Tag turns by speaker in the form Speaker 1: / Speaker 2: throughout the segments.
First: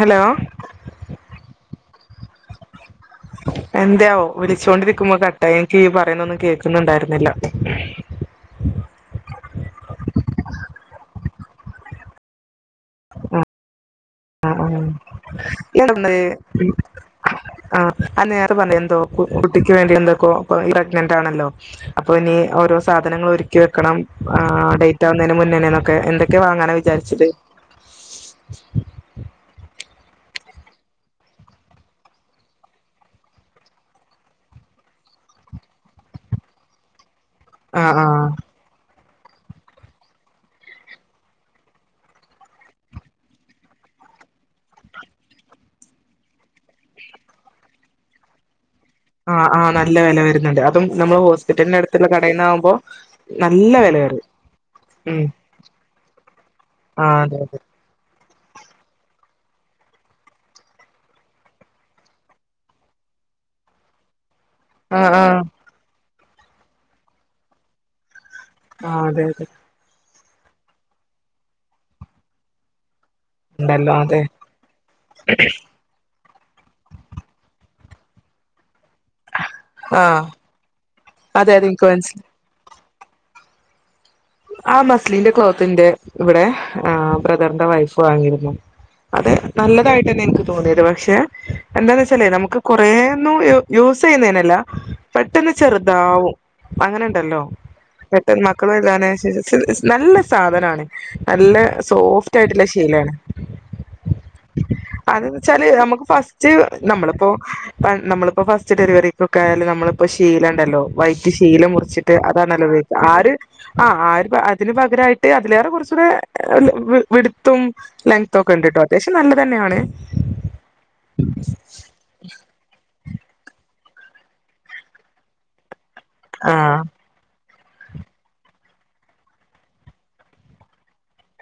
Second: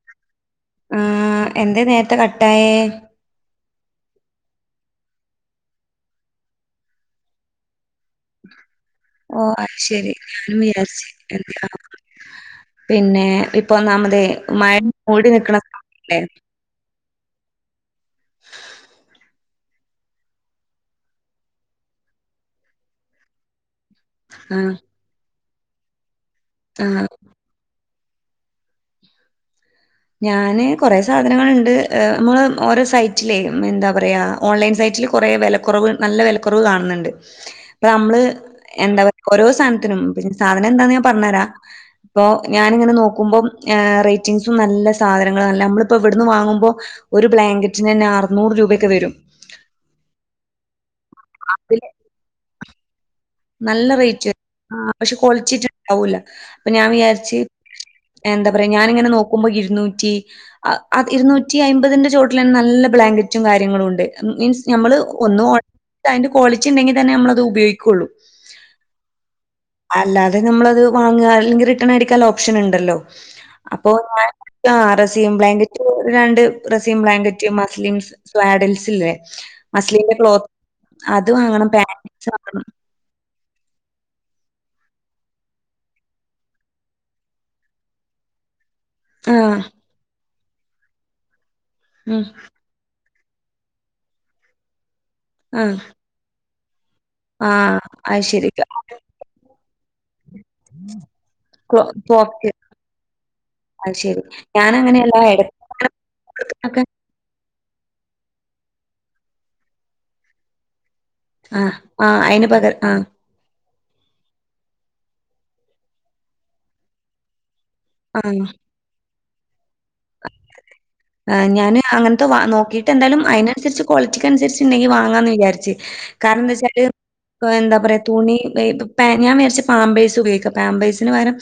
Speaker 1: Hello
Speaker 2: ആഹ് എന്തേ നേരത്തെ കട്ടായെ
Speaker 1: എന്തയാവോ വിളിച്ചോണ്ടിരിക്കുമ്പോ കട്ടായി എനിക്ക് ഇയ്യ് പറയുന്നൊന്നും കേൾക്കുന്നുണ്ടായിരുന്നില്ല
Speaker 2: ഓ അത് ശരി [unintelligible] പിന്നെ
Speaker 1: ആ
Speaker 2: ഇപ്പം ഒന്നാമതേ മഴ മൂടി നിക്കണ സമയല്ലേ
Speaker 1: [inaudible] ആഹ് ആ നേർ പറഞ്ഞ എന്തോ കുട്ടിക്ക് വേണ്ടി എന്തക്കോ പ്രഗ്നന്റ് ആണല്ലോ അപ്പൊ ഇനി ഓരോ സാധനങ്ങൾ ഒരുക്കി വെക്കണം ആ
Speaker 2: ആഹ്
Speaker 1: ഡേറ്റാ വുന്നതിന് മുന്നേനേന്നൊക്കെ എന്തൊക്കെ വാങ്ങാനാ
Speaker 2: ആഹ്
Speaker 1: വിചാരിച്ചത്
Speaker 2: ഞാന് കൊറെ സാധനങ്ങളുണ്ട് നമ്മള് ഓരോ സൈറ്റിലെ എന്താ പറയാ ഓൺലൈൻ സൈറ്റിൽ കുറെ വിലക്കുറവ് നല്ല വിലക്കുറവ് കാണുന്നുണ്ട് അപ്പ
Speaker 1: ആ ആ
Speaker 2: നമ്മള് എന്താ പറ ഓരോ സാധനത്തിനും സാധനം എന്താന്ന് ഞാൻ പറഞ്ഞ് തരാം ഇപ്പൊ ഞാനിങ്ങനെ നോക്കുമ്പോം റേറ്റിംഗ് നല്ല സാധനങ്ങൾ ആണല്ലോ നമ്മളിപ്പോ ഇവിടുന്ന് വാങ്ങുമ്പോ ഒരു ബ്ലാങ്കറ്റിന് തന്നെ അറുന്നൂറ് രൂപയൊക്കെ വരും
Speaker 1: ആഹ് ആഹ് നല്ല വില വരുന്നുണ്ട് അതും നമ്മള്
Speaker 2: അതില്
Speaker 1: ഹോസ്പിറ്റലിന്റെ അടുത്തുള്ള കടയിൽന്ന ആകുമ്പോ
Speaker 2: നല്ല
Speaker 1: വില കയറി
Speaker 2: റേറ്റ് ആ പക്ഷെ
Speaker 1: ഉം
Speaker 2: കൊളിച്ചിട്ടണ്ടാവൂല അപ്പൊ ഞാൻ
Speaker 1: ആ അതെ
Speaker 2: വിചാരിച്ച്
Speaker 1: അതെ
Speaker 2: എന്താ പറയാ ഞാനിങ്ങനെ നോക്കുമ്പോ ഇരുന്നൂറ്റി അഹ്അത് ഇരുന്നൂറ്റി അയ്മ്പതിന്റെ ചോട്ടിലന്നെ നല്ല ബ്ലാങ്കറ്റും കാര്യങ്ങളും ഉണ്ട് മീൻസ്
Speaker 1: ആ
Speaker 2: നമ്മള്
Speaker 1: ആ
Speaker 2: ഒന്ന് ഓ [inaudible] താഅയി ന്റെ കോളിറ്റി ണ്ടെങ്കി തന്നെ നമ്മളത് ഉപയോഗിക്കുള്ളു
Speaker 1: ആ ഹ്അതെ അതെ
Speaker 2: അല്ലാതെ നമ്മളത് വാങ്ങ അല്ലെങ്കി റിട്ടേൺ അടിക്കാ ള്ള ഓപ്ഷൻ ണ്ടല്ലോ അപ്പൊ
Speaker 1: ഉണ്ടല്ലോ അതെ
Speaker 2: ആ റസീ ബ്ലങ്കറ്റ് രണ്ട് റസീം ബ്ലാങ്കറ്റ് മസ്ലിം സ്വാഡൽസ്ല്ല്ലേ
Speaker 1: ആ
Speaker 2: മസ്ലിലിന്റെ ക്ലോത്ത് അത്
Speaker 1: അതെ അതെ
Speaker 2: വാങ്ങണം പാ
Speaker 1: എനിക്ക്
Speaker 2: [inaudible]
Speaker 1: മനസ്സിലായി
Speaker 2: റ്റ് വങ്ങണം
Speaker 1: ആ മസ്ലീന്റെ ക്ലോത്തിന്റെ ഇവിടെ ബ്രദറിന്റെ വൈഫ് വാങ്ങിയിരുന്നു അതെ
Speaker 2: ആഹ്
Speaker 1: നല്ലതായിട്ട് തന്നെ എനിക്ക് തോന്നിയത് പക്ഷെ എന്താന്ന്
Speaker 2: ഉം
Speaker 1: വെച്ചാലേ നമുക്ക് കുറെന്നും യൂസ് ചെയ്യുന്നേനല്ല പെട്ടെന്ന്
Speaker 2: ആഹ്
Speaker 1: ചെറുതാവും അങ്ങനെ ല്ലോ
Speaker 2: ആഹ്. അത്
Speaker 1: പെട്ടെന്ന്
Speaker 2: ശരി.
Speaker 1: മക്കള് വല്താണേ [unintelligible] നല്ല സാധനാണ് നല്ല
Speaker 2: കൊ
Speaker 1: സോഫ്റ്റ്
Speaker 2: പോക്ക്
Speaker 1: ആയിട്ടുള്ള ശീലേണ്
Speaker 2: അത് ശരി. ഞാനങ്ങനെയല്ല
Speaker 1: അത് ന്താച്ചാല് നമുക്ക് ഫസ്റ്റ്
Speaker 2: എടക്കങ്ങനെ
Speaker 1: നമ്മളിപ്പോ നമ്മളിപ്പോ ഫസ്റ്റ് ഡെലിവറിക്കോക്കേ ആയാലും നമ്മളിപ്പോ ശീല ണ്ടല്ലോ ശീല
Speaker 2: ആഹ്
Speaker 1: മുറിച്ചിട്ട്
Speaker 2: ആഹ്
Speaker 1: അതാ
Speaker 2: അയിന്
Speaker 1: ണല്ലോ
Speaker 2: പകരം
Speaker 1: ഉപയോഗിക്ക
Speaker 2: ആഹ്
Speaker 1: ആര് ആ ഒരു പ്രയത്തില് പകരായിട്ട് അതിലേറെ കുറച്ചൂടെ വിടുത്തും ലെങ്ത്തും
Speaker 2: ആഹ്.
Speaker 1: ഒക്കെ ണ്ട്ട്ടോ ത്യാവിശം നല്ല തന്നെയാണ്
Speaker 2: ഞാന് അങ്ങന് ത്തെ വാ നോക്കിട്ട് എന്തായാലും അയിനനുസരിച്ച് ക്വാളിറ്റിക്ക് അനുസരിച്ച് ണ്ടെങ്കി വാങ്ങാന്ന് വിചാരിച്ച് കാരണം
Speaker 1: ആ
Speaker 2: ന്താച്ചാല് പ്പ എന്താ പറയാ തുണി പേ ഞാൻ വി രാർച്ച് പാമ്പേഴ്സ് ഉപയോഗിക്ക പാമ്പേഴ്സിന് പകരം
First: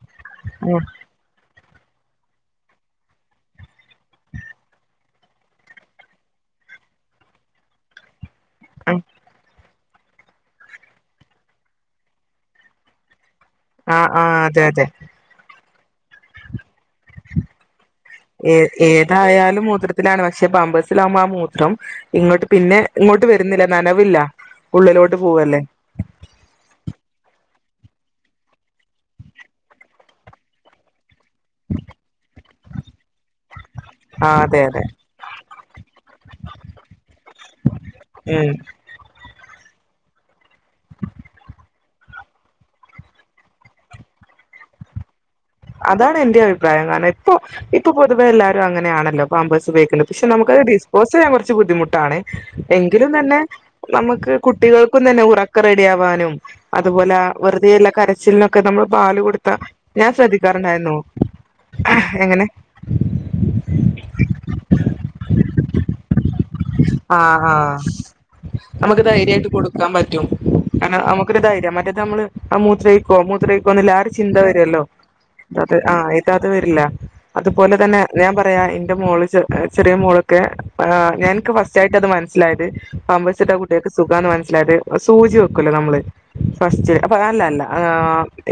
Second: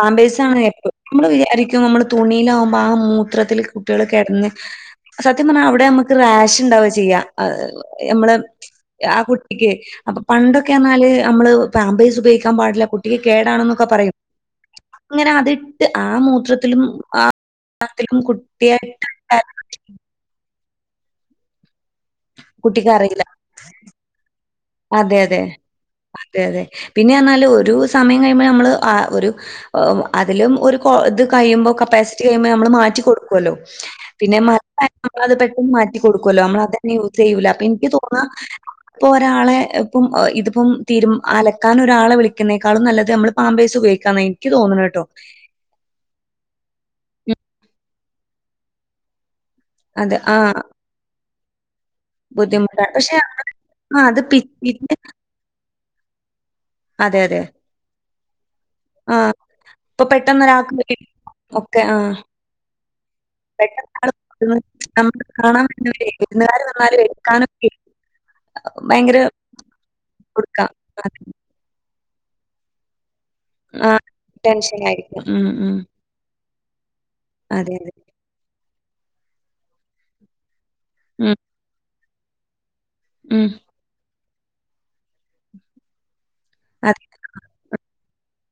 Speaker 2: പാമ്പേഴ്സാണ് എര്പ്പ്
Speaker 1: ആ
Speaker 2: നമ്മള് വിചാരിക്കും നമ്മള് തുണിയിലാകുമ്പോ ആ മൂത്രത്തില് കുട്ടികൾ കിടന്ന് സത്യം പറഞ്ഞാ അവിടെ നമ്മക്ക് റാഷ് ണ്ടാവ ചെയ്യ ഞമ്മള് ആ കുട്ടിക്ക് അപ്പൊ പണ്ടൊക്കെ റ്ഞ്ഞാല് അമ്മള് പാമ്പേഴ്സ് ഉപയോഗിക്കാൻ പാടില്ല കുട്ടിക്ക് കേടാണ് ന്ന് ക്കെ
Speaker 1: ആ
Speaker 2: പറയും
Speaker 1: ആ അതെ അതെ
Speaker 2: അങ്ങനെ അതിട്ട് ആ മൂത്രത്തിലും ആ [inaudible] ത്തിലും
Speaker 1: ഏ ഏതായാലും മൂത്ര ത്തിലാണ് പക്ഷെ പമ്പേഴ്സിലാകുമ്പ ആ മൂത്രം ഇങ്ങോട്ട് പിന്നെ
Speaker 2: കുട്ടിക്കറിയില്ല.
Speaker 1: ഇങ്ങോട്ട് വരുന്നില്ല നനവില്ല ഉള്ളിലോട്ട്
Speaker 2: അതെ അതെ
Speaker 1: പോവല്ലേ
Speaker 2: അതെ അതെ പിന്നെ റഞ്ഞാല് ഒരു സമയം കഴിയുമ്പോ നമ്മള് ആ ഒരു അതിലും ഒരു ഇത് കഴുമ്പോ കപ്പാസിറ്റി കഴിയുമ്പം നമ്മള് മാറ്റി കൊടുക്കുവല്ലോ
Speaker 1: ആ
Speaker 2: പിന്നെ
Speaker 1: അതെ
Speaker 2: മലം
Speaker 1: അതെ
Speaker 2: ആയാ നമ്മളത് പെട്ടെന്ന് മാറ്റി കൊടുക്കല്ലോ നമ്മൾ തന്നെ യൂസ് ചെയ്യൂല അപ്പൊ ഇൻക്ക് തോന്നാ
Speaker 1: ഉം
Speaker 2: ഇപ്പൊ ഒരാളെ ഇപ്പം ഇതിപ്പം തീരു അലക്കാന ഒരാളെ വിളിക്കുന്നേക്കാളും നല്ലത് നമ്മള് പാമ്പേസ് ഉപയോഗിക്കാന്നാ ഇക്ക് തോന്ന്ണേ ട്ടോ
Speaker 1: അതാണ് എന്റെ അഭിപ്രായം കാരണം ഇപ്പൊ ഇപ്പൊ പൊതുവെ എല്ലാരും അങ്ങനെയാണല്ലോ പാമ്പേഴ്സ് ഉപയോഗിക്കൽ
Speaker 2: അത്
Speaker 1: പക്ഷേ
Speaker 2: ആഹ്
Speaker 1: നമുക്കത് ഡിസ്പോസിയാ കൊറച്ച് ബുദ്ധിമു ട്ടാൺ
Speaker 2: ബുദ്ധിമുട്ടാ.
Speaker 1: എങ്കിലും
Speaker 2: പക്ഷെ
Speaker 1: തന്നെ
Speaker 2: ആഹ് അത്
Speaker 1: നമ്ക്ക്
Speaker 2: പിച്ചിട്ട്
Speaker 1: കുട്ടികൾക്കും തന്നെ ഉറ റെഡി ആവാനും അതുപോലാ
Speaker 2: അതെ, അതെ.
Speaker 1: വെറുതെ ഇള്ള കരച്ചിൽനൊക്കെ നമ്മൾ പാല്
Speaker 2: ആഹ്
Speaker 1: കൊടുത്താ
Speaker 2: ഇപ്പൊ
Speaker 1: ഞാൻ ശ്രദ്ധി ക്കാർ
Speaker 2: പെട്ടെന്നൊരാൾക്ക്
Speaker 1: ഇണ്ടാരുന്നു
Speaker 2: വേണ്ടി
Speaker 1: എങ്ങനെ
Speaker 2: പെട്ടന്ന് [unintelligible] കാണാവന്നാലേ വിര്ന്ന് കാര് വന്നാലേ കാ
Speaker 1: ആഹ് ആഹ് നമുക്ക് ധൈര്യയിട്ട് കൊടുക്കാ പറ്റും
Speaker 2: കൊടുക്കാ.
Speaker 1: കാരണം
Speaker 2: അതെ.
Speaker 1: നമുക്കൊരു ധൈര്യാ മറ്റത് നമ്മള് ആ മൂത്രേ കോ മൂത്രയ്ക്കോ ന്ള്ള
Speaker 2: ആഹ്
Speaker 1: ആ ഒരു ചിന്ത വരൊല്ലോ
Speaker 2: ടെൻഷനായിരിക്കും. ഉം,
Speaker 1: അത്
Speaker 2: ഉം.
Speaker 1: ആ അത് വരില്ല അതുപോല
Speaker 2: അതെ, അതെ.
Speaker 1: തന്നെ ഞാ പറയാ ഇന്റെ മോള് ചെ ചെറിയ മോളൊക്കെ ആ
Speaker 2: ഉം,
Speaker 1: ഞാന്ക്ക് ഫസ്റ്റ് ആയിട്ട് അത് മനസ്സ്ലായത് പാമ്പേഴ്സ്
Speaker 2: ഉം.
Speaker 1: ഇട്ടാ കുട്ടി ക്ക് സുഖാന്ന് മനസ്സ്ലായത് സൂചി വെക്കൊല്ലോ നമ്മള് ഫസ്റ്റ്
Speaker 2: അതെ.
Speaker 1: അപ്പൊ അല്ലല്ല ആ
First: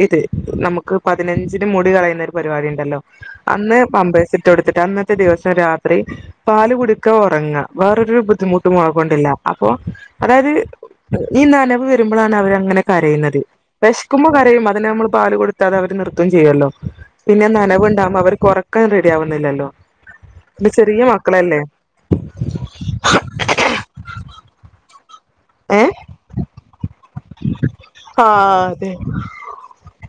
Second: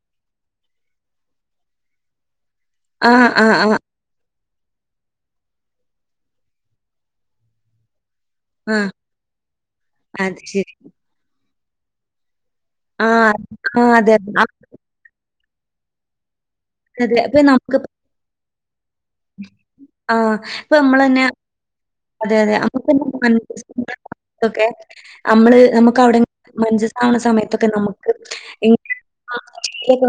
Speaker 1: ഇത് നമുക്ക് പതിനഞ്ചിന് മുടി കളയുന്ന ഒരു പരിവാടി ഇണ്ടല്ലോ
Speaker 2: ആഹ്, ആഹ്, ആഹ്.
Speaker 1: അന്ന് പമ്പേഴ്സ് ട്ട് ഓട്ത്ത് അന്നത്ത ദിവസം രാത്രി പാൽ കുടിക്ക ഒറങ്ങ വേറൊരു ബു ബുദ്ധിമുട്ടും
Speaker 2: ആഹ്
Speaker 1: മോളേക്കൊണ്ടില്ല അപ്പോ
Speaker 2: അത്
Speaker 1: അതായത്
Speaker 2: ശരി.
Speaker 1: ഈ നനവ് വരുമ്പളാണ് അവരങ്ങനെ
Speaker 2: ആഹ്
Speaker 1: കരയുന്നത്
Speaker 2: ആഹ് അതെ അതെ.
Speaker 1: വെശ്ക്കുമ്പോ
Speaker 2: ആ,
Speaker 1: കരയും അ അത്‌ നമ്മൾ പാല് കൊടുാത്താ അതവര് നൃത്തും ചെയ്യല്ലോ
Speaker 2: അതെ. ഇപ്പൊ
Speaker 1: പിന്നെ
Speaker 2: നമുക്ക്
Speaker 1: നനവ്ണ്ടാവ്പ അവർക്ക് ഒറ ക്ക റെഡിയാവുന്നില്ലല്ലോ
Speaker 2: ആഹ് ഇപ്പൊ
Speaker 1: ചെറിയ
Speaker 2: നമ്മളന്നെ
Speaker 1: മക്കളല്ലേ
Speaker 2: അതെ അതെ നമുക്ക് [unintelligible] ഒക്കെ നമ്മള്
Speaker 1: ഏഹ്
Speaker 2: നമുക്ക് അവടെ മഞ്ചസ സമയത്തൊക്കെ നമുക്ക് ഇ
Speaker 1: ആഹ് അതെ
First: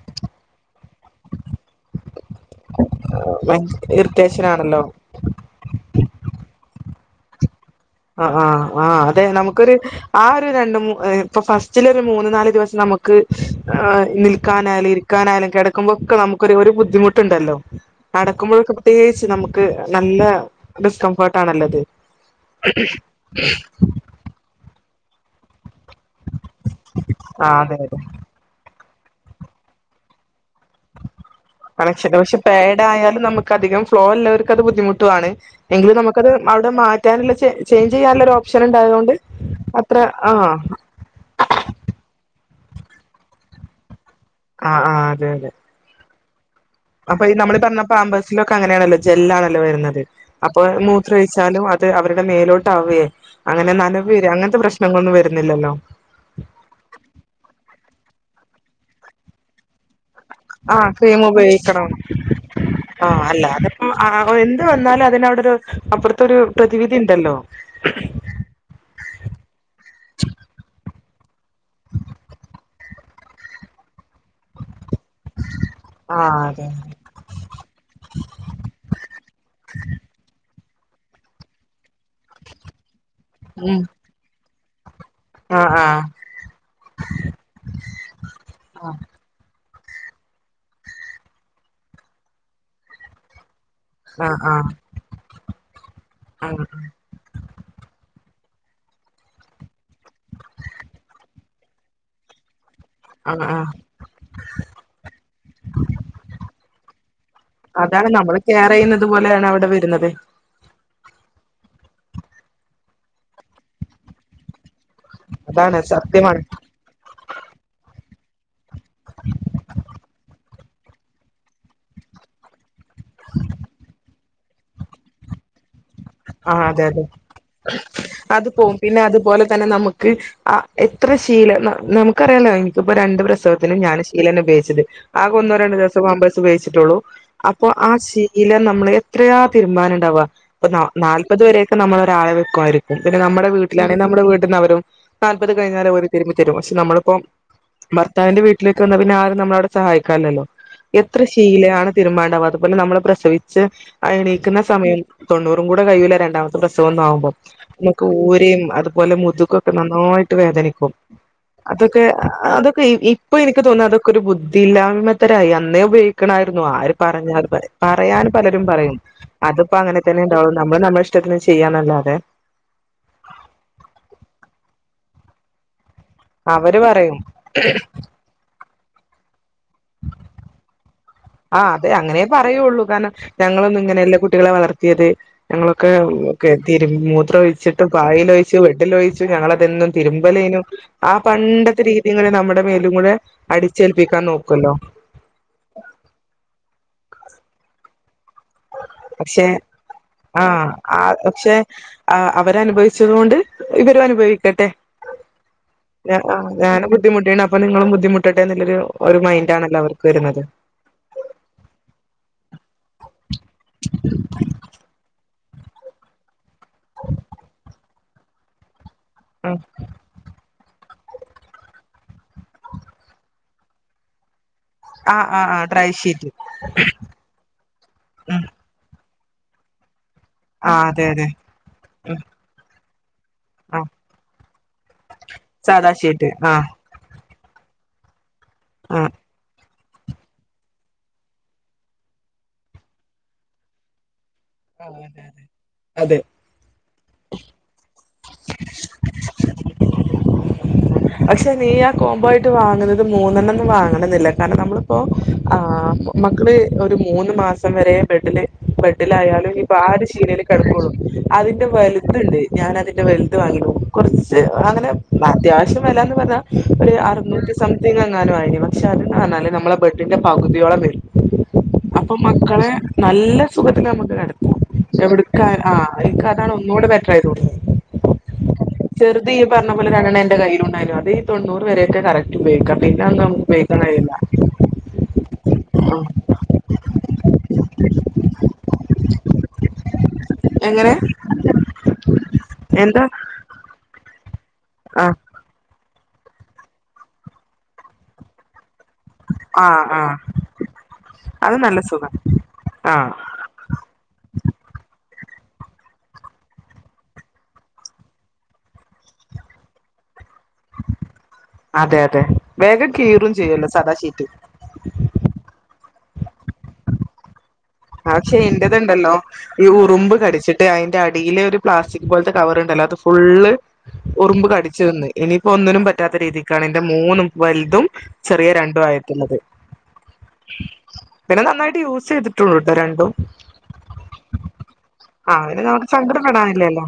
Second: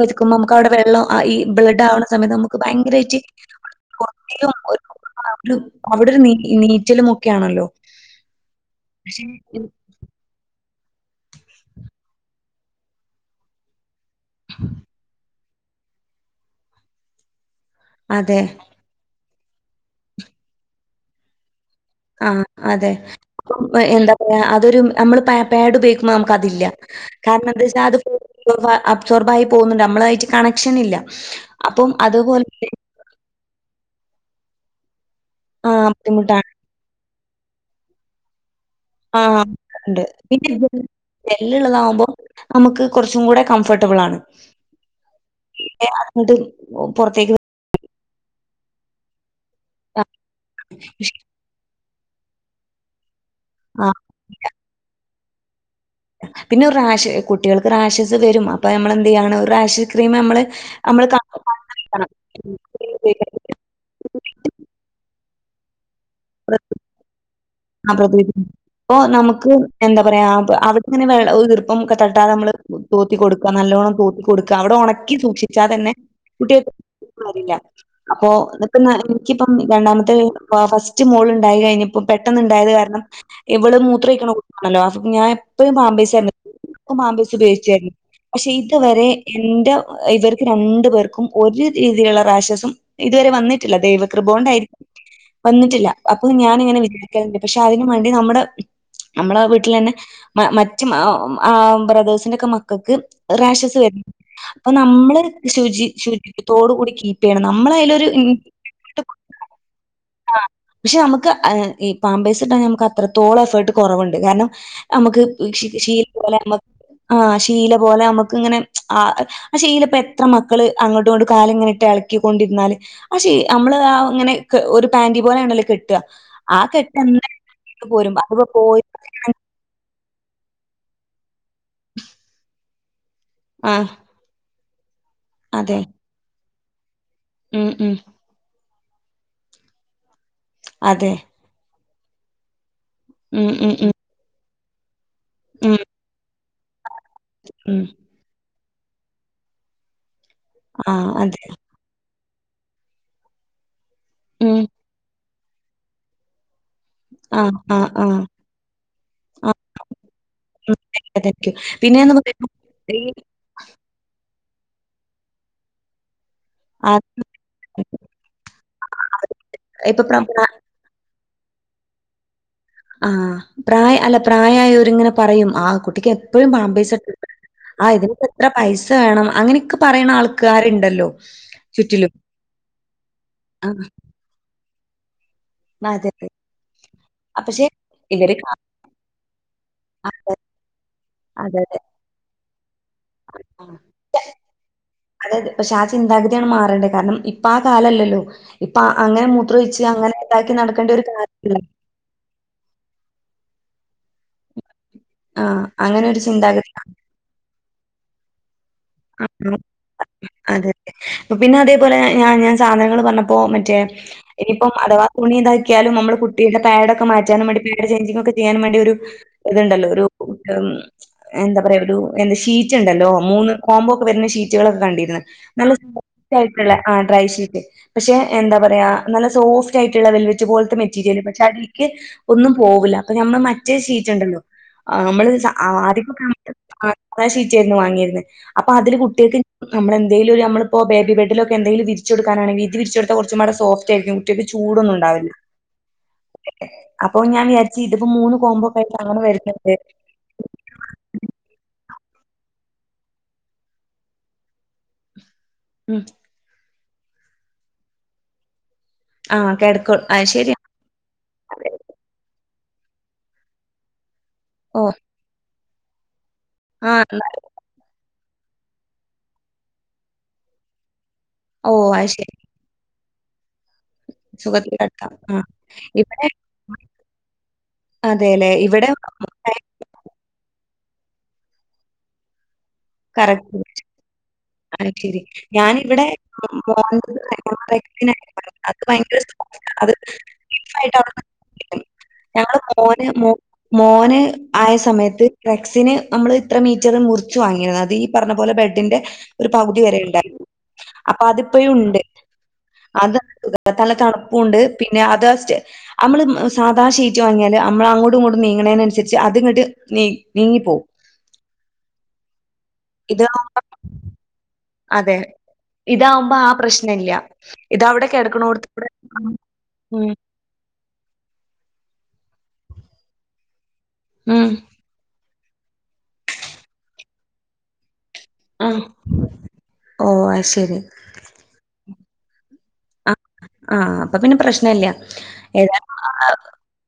Speaker 2: വെക്കുമ്പോ മക്ക് അവടെ വെള്ള ആയി ബ്ലഡ്‌ ആവ്ണ സമയത്ത് നമു ഭയങ്കരായിറ്റ്
Speaker 1: ഇറിറ്റേഷൻ ആണല്ലോ
Speaker 2: [unintelligible] ആ രു അവിടെ ഒരു നീ നീറ്റലുമൊക്കെ ആണല്ലോ
Speaker 1: ആ ആ ആഹ് അതെ നമ്ക്കൊര് ആ ഒര്‌ രണ്ട് മൂ ഇപ്പൊ ഫസ്റ്റില ഒര് മൂന്ന് നാല് ദിവസം നമ് ക്ക് ആ നിൽക്കാനാലും ഇരിക്കാനാലും കെടക്കു ബൊക്കേ നമ്ക്കൊരു ഒര് ബുദ്ധിമുട്ട്ണ്ടല്ലോ
Speaker 2: അതെ.
Speaker 1: നടക്കുമ്പഴക്കെ പ്രത്യേകിച്ച് നമുക്ക് നല്ല ഡിസ്കംഫർട്ട് ആണല്ലത്
Speaker 2: ആഹ് അതെ എന്താ പറാ അതൊരു നമ്മള്പ്പ പേട് ഉപയോഗിക്കുമ്പോ നമക്ക് അതില്ല
Speaker 1: ആ
Speaker 2: കാരണം
Speaker 1: അതെ
Speaker 2: എന്താച്ച്
Speaker 1: അതെ
Speaker 2: നാ അബ്സോർബായി പോവ്ന്ന്ണ്ട് നമ്മളായിട്ട് കണക്ഷൻ ഇല്ല
Speaker 1: കണക്ഷ പക്ഷെ പേഡ ആായാലും നമുക്ക് അധികം ഫ്ലോ ഇള്ളവർക്ക് അത് ബുദ്ധിമുട്ടു ആൺ
Speaker 2: ആ
Speaker 1: എങ്കിലും നമുക്കത്
Speaker 2: ബുദ്ധിമുട്ടാണ്.
Speaker 1: അവടെ മാറ്റാനുള്ള ചേ ചേയ്ഞ്ചിയ്യാന്ള്ള ഒരോപ്ഷൻ ഇണ്ടായ തൊ
Speaker 2: ആഹ് ഇണ്ട് പിന്നെ [unintelligible] വെല്ലള്ളതാവുമ്പോ നമുക്ക് കൊറച്ചും കൂടെ കംഫർട്ടബ്ളാണ്
Speaker 1: അ ആ അതെ അതെ
Speaker 2: [inaudible]
Speaker 1: അപ്പൊ ഈ
Speaker 2: പുറത്തേക്ക്
Speaker 1: നമ്മള് പറഞ പാമ്പേസ് സ് ലൊക്കേ അങ്ങനെണല്ലോ ജല്ലാണല്ലോ വര്ന്നത് അപ്പോ മൂത്രയിച്ചാലും അത്‌ അവ മേലോട്ട് ആവേ അങ്ങന
Speaker 2: ആ
Speaker 1: നനവരേ അങ്ങൻത്ത പ്രശ്നങ്ങളൊന്നും വരുന്നില്ലല്ലോ
Speaker 2: പിന്നെ റാഷ് കുട്ടികൾക്ക് റാഷസ് വരും അപ്പ നമ്മൾ എന്തിയ്യാണ് ഒരു റാഷ്യസ് ക്രീം നമ്മള്
Speaker 1: ആഹ്
Speaker 2: നമ്മള്
Speaker 1: ക്രീം
Speaker 2: ക-
Speaker 1: ഉപയോയിക്കണം
Speaker 2: കണ്ണ്
Speaker 1: ആഹ്
Speaker 2: വെക്കണം.
Speaker 1: അല്ലാത ഉം ആ ആ എന്ത് വന്നാലും അതിനവ ടൊരു അപ്പുറത്തൊരു പ്രതിവിധി ഇണ്ടല്ലോ
Speaker 2: അഹ് പ്രതിവിധി പ്പൊ നമുക്ക് എന്താ പറയാ അവിടെ ഇങ്ങനെ വെള്ള ഈർപ്പം ഒക്കെ തട്ടാതെ നമ്മള് തോത്തി കൊട്ക്ക നല്ലോണ്ണം തോത്തി കൊട്ക്ക അവടെ ഒണക്കി സൂക്ഷിച്ചാ തന്നെ
Speaker 1: ആഹ് അതെ
Speaker 2: കുട്ടികൾക്ക് വരില്ല അപ്പൊ [unintelligible] എനിക്കിപ്പം രണ്ടാമത്തെ ഫസ്റ്റ് മോൾ ഇണ്ടായി കഴിഞ്ഞപ്പോ പേ പെട്ടെന്ന്ണ്ടായത് കാരണം ഇവള്
Speaker 1: ഉം
Speaker 2: മൂത്രയ്ക്ക്ണ കു ആണല്ലോ അപ്പൊ ഞാൻ
Speaker 1: ആഹ്
Speaker 2: എപ്പഴും
Speaker 1: ആഹ്
Speaker 2: പാമ്പേസാരുന്നു പാമ്പേസ് ഉപയോഗിച്ചേര്ന്നു പക്ഷെ ഇതുവരെ എന്റെ ഇവർക്ക് രണ്ട് പേർക്കും ഒരു രീതിള്ള റാഷസും ഇതുവരെ വന്നി ട്ടില്ല
Speaker 1: ആഹ് ആഹ്
Speaker 2: ദൈവകൃപോണ്ടാരിക്കും വന്നിട്ടില്ല അപ്പൊ
Speaker 1: ആഹ്
Speaker 2: ഞാനിങ്ങനെ വിചാ ല്ണ്ട് പക്ഷെ അയ്ന്നും വേണ്ടി നമ്മടെ നമ്മള വീട്ട്ലന്നെ മറ്റ് ആ ബ്രദേഴ്സിന്റെ ഒക്കെ മക്കക്ക്
Speaker 1: ആഹ് ആഹ്
Speaker 2: റാക്ഷസ് വരും അപ്പൊ നമ്മള് ശുചി ശുചിത്വത്തോടു കൂടി കീപ്പ് ചെയ്യണം നമ്മള് അതിലൊരു
Speaker 1: പറയുന്നത് പോലെയാണ് അവിടെ വരുന്നത്.
Speaker 2: പക്ഷെ നമുക്ക് ഈ പാമ്പേസ് ഇട്ടാ നമുക്ക് അത്രത്തോളം എഫേർട്ട് കൊറവുണ്ട് കാരണം നമുക്ക്
Speaker 1: അതാണ്
Speaker 2: ശീല പോലെ
Speaker 1: സത്യമാണ്
Speaker 2: നമ്മക്ക് ആ ശീല പോലെ നമുക്ക് ഇങ്ങനെ ആ പക്ഷെ ഇതില് എത്ര മക്കള് അങ്ങോട്ടും ഇങ്ങോട്ടും കാല് ഇങ്ങനെ ഇട്ട് ഇളക്കിക്കൊണ്ടിരാല് പക്ഷേ നമ്മള് ആ ഇങ്ങനെ ഒരു പാന്റി പോനെ ആണെല്ലോ കെട്ടുക ആ
Speaker 1: ആഹ്
Speaker 2: കെ
Speaker 1: അതെ അത് പോവും പിന്നെ അതുപോലെ- തന്നെ നമുക്ക് ആ എത്ര ശീലം നമുക്കറിയാലോ എനിക്കിപ്പോ രണ്ട് പ്രസവത്തിനും
Speaker 2: ആഹ്
Speaker 1: ഞാൻ- ഷീലെന്നെ ഉപയൊഗിച്ചത് ആകെ ഒന്നോ രണ്ടു
Speaker 2: അതെ.
Speaker 1: ദിവസം പാമ്പേഴ്സ് ഉപയോഗിച്ചിട്ടെ ഉള്ളു അപ്പൊ
Speaker 2: ഉം, ഉം.
Speaker 1: ആ- ഷീ ഷീല്ല നമ്മള് എത്രയാ തിരുമ്പാനുണ്ടാവാ ഇപ്പ
Speaker 2: അതെ.
Speaker 1: നാല്പത് വരെയൊക്കെ നമ്മള് ഒരാളെ വെക്കുമായി- പിന്നെ
Speaker 2: ഉം,
Speaker 1: നമ്മുടെ
Speaker 2: ഉം, ഉം.
Speaker 1: വീട്ടിലാണെങ്കിൽ നമ്മടെ വീട്ട്ന്ന് അവരും നാല്പത്
Speaker 2: ഉം,
Speaker 1: കഴിഞാലും ഓര് തിരുമ്പി തരും പക്ഷെ നമ്മളിപ്പം -
Speaker 2: ഉം.
Speaker 1: ഭർത്താവിന്റെ വീട്ടിലേക്ക് വന്നാ പിന്നെ ആരും നമ്മളെവിടെ സഹായിക്കാനില്ലല്ലോ
Speaker 2: ആഹ്
Speaker 1: എത്ര
Speaker 2: അതെ.
Speaker 1: ശീലയാണ് തീരുമ്പാൻ ഇണ്ടാവും അതുപോലെ നമ്മള് പ്രസവിച്ച്
Speaker 2: ഉം.
Speaker 1: എണീക്കുന്ന സമയം തൊണ്ണൂറും കൂടെ കഴിയൂല്ല രണ്ടാമത്തെ പ്രസ പ്രസവം ഒന്നാകുമ്പോം
Speaker 2: ആഹ്, ആഹ്,
Speaker 1: നമുക്ക്
Speaker 2: ആഹ്.
Speaker 1: ഊരയും അതുപോലെ
Speaker 2: ആഹ്.
Speaker 1: മുതുകൊക്കെ നന്നായിട്ട് വേദനിക്കും
Speaker 2: പിന്നെ
Speaker 1: അതൊക്കെ
Speaker 2: എന്ന് പറയുമ്പോ
Speaker 1: അതൊക്കെ
Speaker 2: ഈ
Speaker 1: ഇപ്പൊ എനിക്ക് തോന്നുന്നു അതൊക്കെ ഒരു ബുദ്ധിയില്ലായ്മത്തരായി അന്നേ ഉപയോഗി ണായിരുന്നു ആര് പറഞ്ഞാ പറയാൻ പലരും പറയും അതിപ്പോ അങ്ങനെ
Speaker 2: ഇപ്പൊ പ്ര
Speaker 1: തന്നെ-
Speaker 2: പ്ര
Speaker 1: ഉണ്ടാവുള്ളൂ നമ്മള് നമ്മടെ ഇഷ്ടത്തിന് ചെയ്യാന്നാല്ലാതെ-
Speaker 2: ആഹ് പ്രായ അല്ല പ്രായം ആയൊര് ഇങ്ങനെ പറയും ആ കു കുട്ടിക്ക് എപ്പോഴും
Speaker 1: അവര്
Speaker 2: പാമ്പേഴ്സാ ഇട്ട്
Speaker 1: പറയും
Speaker 2: കൊടുക്കണെ ആഹ് ഇതിനൊക്കെ എത്ര പൈസ വേണം അങ്ങനെ- ക്കെ പറയ്ണ ആൾക്കാരുണ്ടല്ലോ
Speaker 1: ആഹ് അതെ
Speaker 2: ചുറ്റിലും.
Speaker 1: അങ്ങനെ പറയുള്ളൂ കാരണം
Speaker 2: ആ
Speaker 1: ഞങ്ങളൊന്നും ഇങ്ങനെയെല്ല കുട്ടികളെ വളർത്തിയത്- ഞങ്ങളൊക്കെ
Speaker 2: അതെ. അതെ.
Speaker 1: തിരു മൂത്ര
Speaker 2: അ പക്ഷെ
Speaker 1: ഒഴിച്ചിട്ട് പായിൽ
Speaker 2: ഇവര് കാ
Speaker 1: ഒഴിച്ചു ബെഡിൽ ഒഴിച് ഞങ്ങളതും എന്നും തിരുമ്പലേനു ആഹ്
Speaker 2: അതെ, അതെ.
Speaker 1: പണ്ടത്തെ രീതിങ്ങെനെ നമ്മുടെ മേലും കൂടെ അടിച്ചേൽപ്പിക്കാൻ നോക്കല്ലോ
Speaker 2: അതെ പക്ഷെ ആ ചിന്താഗതിയാണ് മാറേണ്ടത് കാരണം ഇപ്പൊ ആ കാലല്ലല്ലോ ഇപ്പൊ അങ്ങനെ
Speaker 1: പക്ഷെ
Speaker 2: മൂത്ര ഒഴിച്ച് അങ്ങനെ ഇതാക്കി
Speaker 1: ആഹ്
Speaker 2: നടക്കേണ്ട ഒരു കാര്യംല്ലല്ലോ
Speaker 1: ആ അവര് അനുഭവിച്ചതു കൊണ്ട് ഇവരും അനുഭവിക്കട്ടെ
Speaker 2: ആ അങ്ങനെ ഒരു
Speaker 1: ആ ഞാനും
Speaker 2: ചിന്താഗതിയാണ്.
Speaker 1: ബുദ്ധിമുട്ടെണ് അപ്പൊ നിങ്ങളും ബുദ്ധിമുട്ടട്ടെ എന്ന് ഉള്ളെരു-
Speaker 2: ആഹ് അതെ അതെ പിന്നെ അതേപോലെ ഞ ഞാൻ സാധനങ്ങൾ പറഞ്ഞ പ്പോ മറ്റേ ഇനിയിപ്പം അഥവാ തുണി ഇതാക്കിയാലും നമ്മള് കു കുട്ടിയുടെ പാഡ് ഒക്കെ മാറ്റാനും വെണ്ടി പാഡ് ചേഞ്ചിങ്ങ് ഒക്കെ ചെയ്യാനും വേണ്ടി ഒരു
Speaker 1: ഉം
Speaker 2: ഇതുണ്ടല്ലോ ഒരു- എന്താ പറയാ ഒരു എന്താ ഷീറ്റ് ഉണ്ടല്ലോ മൂന്ന് കോംമ്പോ ഒക്കെ വരുന്ന ഷീറ്റ് ഷീറ്റുക്കൾ ഒക്കെ കണ്ടിരുന്നു
Speaker 1: ആഹ് ആഹ് ആഹ്
Speaker 2: നല്ല
Speaker 1: ഡ്രൈ ഷീറ്റ്
Speaker 2: സോഫ്റ്റ്‌ ആയിട്ടുള്ള ആ ഡ്രൈഷീറ്റ്- പക്ഷെ
Speaker 1: ഉം
Speaker 2: എന്താ പറയാ നല്ല സോഫ്റ്റ് ആയിട്ടുള്ള വെൽവെറ്റ് പോലത്തെ
Speaker 1: ആഹ് അതെ
Speaker 2: മെറ്റീരിയല്
Speaker 1: അതെ
Speaker 2: പക്ഷെ അടിക്ക്-
Speaker 1: ഉം
Speaker 2: ഒന്നും പോവുല്ല അപ്പൊ നമ്മളെ മറ്റേ
Speaker 1: ആഹ്
Speaker 2: ഷീറ്റുണ്ടല്ലോ ആഹ് നമ്മള്
Speaker 1: സാദാ
Speaker 2: ആദ്യയൊക്കെ
Speaker 1: ഷീറ്റ് ആഹ്
Speaker 2: ആ ഷീറ്റെരുന്ന് വാങ്ങിയിരുന്നത് അപ്പൊ അതില്
Speaker 1: ആഹ് ആഹ്
Speaker 2: കുട്ടികൾക്ക്- നമ്മള് എന്തെങ്കിലും നമ്മള്പ്പോ ബേബി ബെഡിലൊക്കെ എന്തെങ്കിലും വിരിച്ച് കൊടുക്കാനാണെിൽ ഷീറ്റ് വിരിച്ചെടുതാൽ കൊറച്ചും പാടെ സോഫ്റ്റെയിരിക്കും - കുട്ടികൾക്ക് ചൂടൊന്നും
Speaker 1: അതെ
Speaker 2: ഉണ്ടാവില്ല
Speaker 1: അതെ അതെ
Speaker 2: അപ്പൊ ഞാൻ വിചാരിച്ചു ഇതിപ്പോ മൂന്ന് കോംമ്പൊ ഒക്കൊയായിട്ട് അങ്ങനെ വരുന്നുണ്ട്
Speaker 1: പക്ഷെ നീ ആ കോംബോ ആയിട്ട് വാങ്ങുന്നത് മൂന്നെണ്ണംന്ന് വാങ്ങണ എന്നില്ല കാരണം നമ്മളിപ്പോ- ആഹ്
Speaker 2: ഉം
Speaker 1: മക്കള് ഒരു മൂന്ന് മാസം വരെ ബെഡില്-
Speaker 2: ആഹ്
Speaker 1: ബെഡിലായാലും ഇപ്പൊ ആ
Speaker 2: കിടക്കോ
Speaker 1: ഒരു
Speaker 2: അത്
Speaker 1: ശീലേൽ
Speaker 2: ശരിയാ.
Speaker 1: കെടകൊള്ളൂ അതിന്റെ വലുത്തുണ്ട് ഞാൻ അതിന്റെ വലുത്ത് വാങ്ങിണു കൊറച്ച് അങ്ങനെ
Speaker 2: ഓഹ്
Speaker 1: അത്യാവശ്യ- വെലന്ന് പറഞ്ഞാ ഒരു
Speaker 2: ആഹ് എന്നാല്
Speaker 1: അറുന്നൂറ്റി സംതിങ് അങ്ങാനും ആയേനെ പക്ഷെ അത് കാണാന് പറഞ്ഞാല് നമ്മളെ ബെഡിന്റെ പകുതിയോളം വരും
Speaker 2: ഓഹ് അഹ്
Speaker 1: അപ്പൊ
Speaker 2: ശെരി
Speaker 1: മക്കളെ നല്ല- സുഖത്തില് നമുക്ക് കെടക്കും
Speaker 2: സുഖത്തിൽ കെടക്കാം. ആഹ്
Speaker 1: എവിടെക്ക് ആ ഇന്ക് അതാണ് ഒന്നുകൂടെ ബെറ്റർായി തോന്നിയത്
Speaker 2: അതെല്ലെ ഇവിടെ -
Speaker 1: ചെറുത് ഇയ്യ് പറഞ്ഞ പോലെ രണ്ടെണ്ണം എന്റെ കയ്യിലുണ്ടാല്ലോ അത് ഈ തൊണ്ണൂറ് വരെയൊക്കെ കറക്റ്റ് ഉപോഗിക്കാ പി പിന്നൊന്നും ഉപേയിക്കാൻ കയൂല-
Speaker 2: അഹ് ശെരി ഞാനിവിടെ അത് ഭയങ്കര ആഹ് [unintelligible]
Speaker 1: എങ്ങനെ
Speaker 2: ഇതായിട്ട ഞങ്ങള്
Speaker 1: എന്താ
Speaker 2: മോന് മോന് ആയ
Speaker 1: ആ
Speaker 2: സമയത്ത് ഫ്ലക്സിന് നമ്മള് ഇത്ര മീറ്ററ് മുറിച്ചു വാങ്ങിയിരുന്നു അത് ഈ പറഞ്ഞ പോലെ ബെഡിന്റെ ഒരു
Speaker 1: ആ
Speaker 2: പകുതി വരെ
Speaker 1: ആ
Speaker 2: ഉണ്ടായിരുന്നു അപ്പൊ
Speaker 1: അത്
Speaker 2: അതിപ്പോഴും
Speaker 1: നല്ല
Speaker 2: ഉണ്ട്
Speaker 1: സുഖ ആ
Speaker 2: അത് നല്ല തണുപ്പുംണ്ട് പിന്നെ അത്സ്റ്റ് നമ്മള് സാധാ ഷീറ്റ് വാങ്ങിയാല് നമ്മള അങ്ങോട്ടും ഇങ്ങോട്ടും നീങ്ങണതിനന അനുസരിച്ച് അത്ങ്ങോട്ട്- നീ നീങ്ങി പോകും.
Speaker 1: അതെ അതെ വേഗം
Speaker 2: ഇതാ
Speaker 1: കീറും ചെയ്യല്ലോ സദാശീറ്റ്?
Speaker 2: അതെ ഇതാവുമ്പോ ആഹ് പ്രശ്ന ഇല്ല
Speaker 1: ആഹ് ഇന്റേതുണ്ടല്ലോ ഈ
Speaker 2: ഉം
Speaker 1: ഉറുമ്പ് കടിച്ചി അതിന്റെ അടിയിലെ ഒരു പ്ലാസ്റ്റിക് പോലത്തെ കവറ ഉണ്ടല്ലോ അത് ഫുള്ള് ഉറുമ്പ്
Speaker 2: ഉം
Speaker 1: കടിച്ചു തിന്ന്- ഇനിയിപ്പോ ഒന്നിനും പറ്റാത്ത രീതിക്കാണ് എന്റെ മോനും വലുതും- ചെറിയ
Speaker 2: ആഹ്
Speaker 1: രണ്ടും ആയിട്ടത്
Speaker 2: ഓഹ് അത് ശരി.
Speaker 1: പിന്നെ നന്നായിട്ട് യൂസ് ചെയ്തിട്ട ട്ടോ രണ്ടും
Speaker 2: ആഹ് ആഹ് അപ്പൊ പിന്നെ പ്രശ്നല്ല.
Speaker 1: ആഹ് നമുക്ക്
Speaker 2: ഏതായാലും
Speaker 1: സങ്കടം
Speaker 2: ആ,
Speaker 1: പെടടാനില്ലേല്ലോ-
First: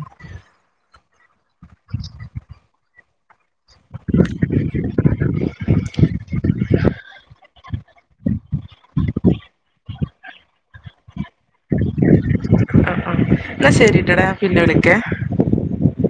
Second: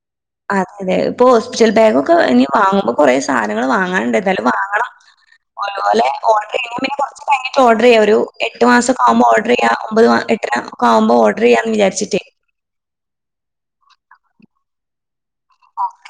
Speaker 2: അതെ അതെ ഇപ്പൊ ഹോസ്പിറ്റൽ ബാഗ ഒക്കെ ഇനി വാങ്ങുമ്പോ കുറെേ സാധനങ്ങൾ വാങ്ങാനണ്ട് എന്നായാലും വാങ്ങണം. അല്ല ഓഡർ ചെയ്യ പിന്നെ കുറ ടൈി് ഓർഡർ ചെയ്യാം ഒരു എട്ട് മാസെ ആകുമ്പോ ഓഡർ ചെയ്യ ഒമ്പത് [unintelligible] നക്ക ആകുമ്പോ ഓർഡർ ചെയ്യാന്ന് വിചാരിച്ചിട്ടേ-
Speaker 1: ആഹ് ആഹ് എന്ന ശരിട്ടടാ പിന്നെ വിളിക്കെ-
Speaker 2: ഓക്കെ.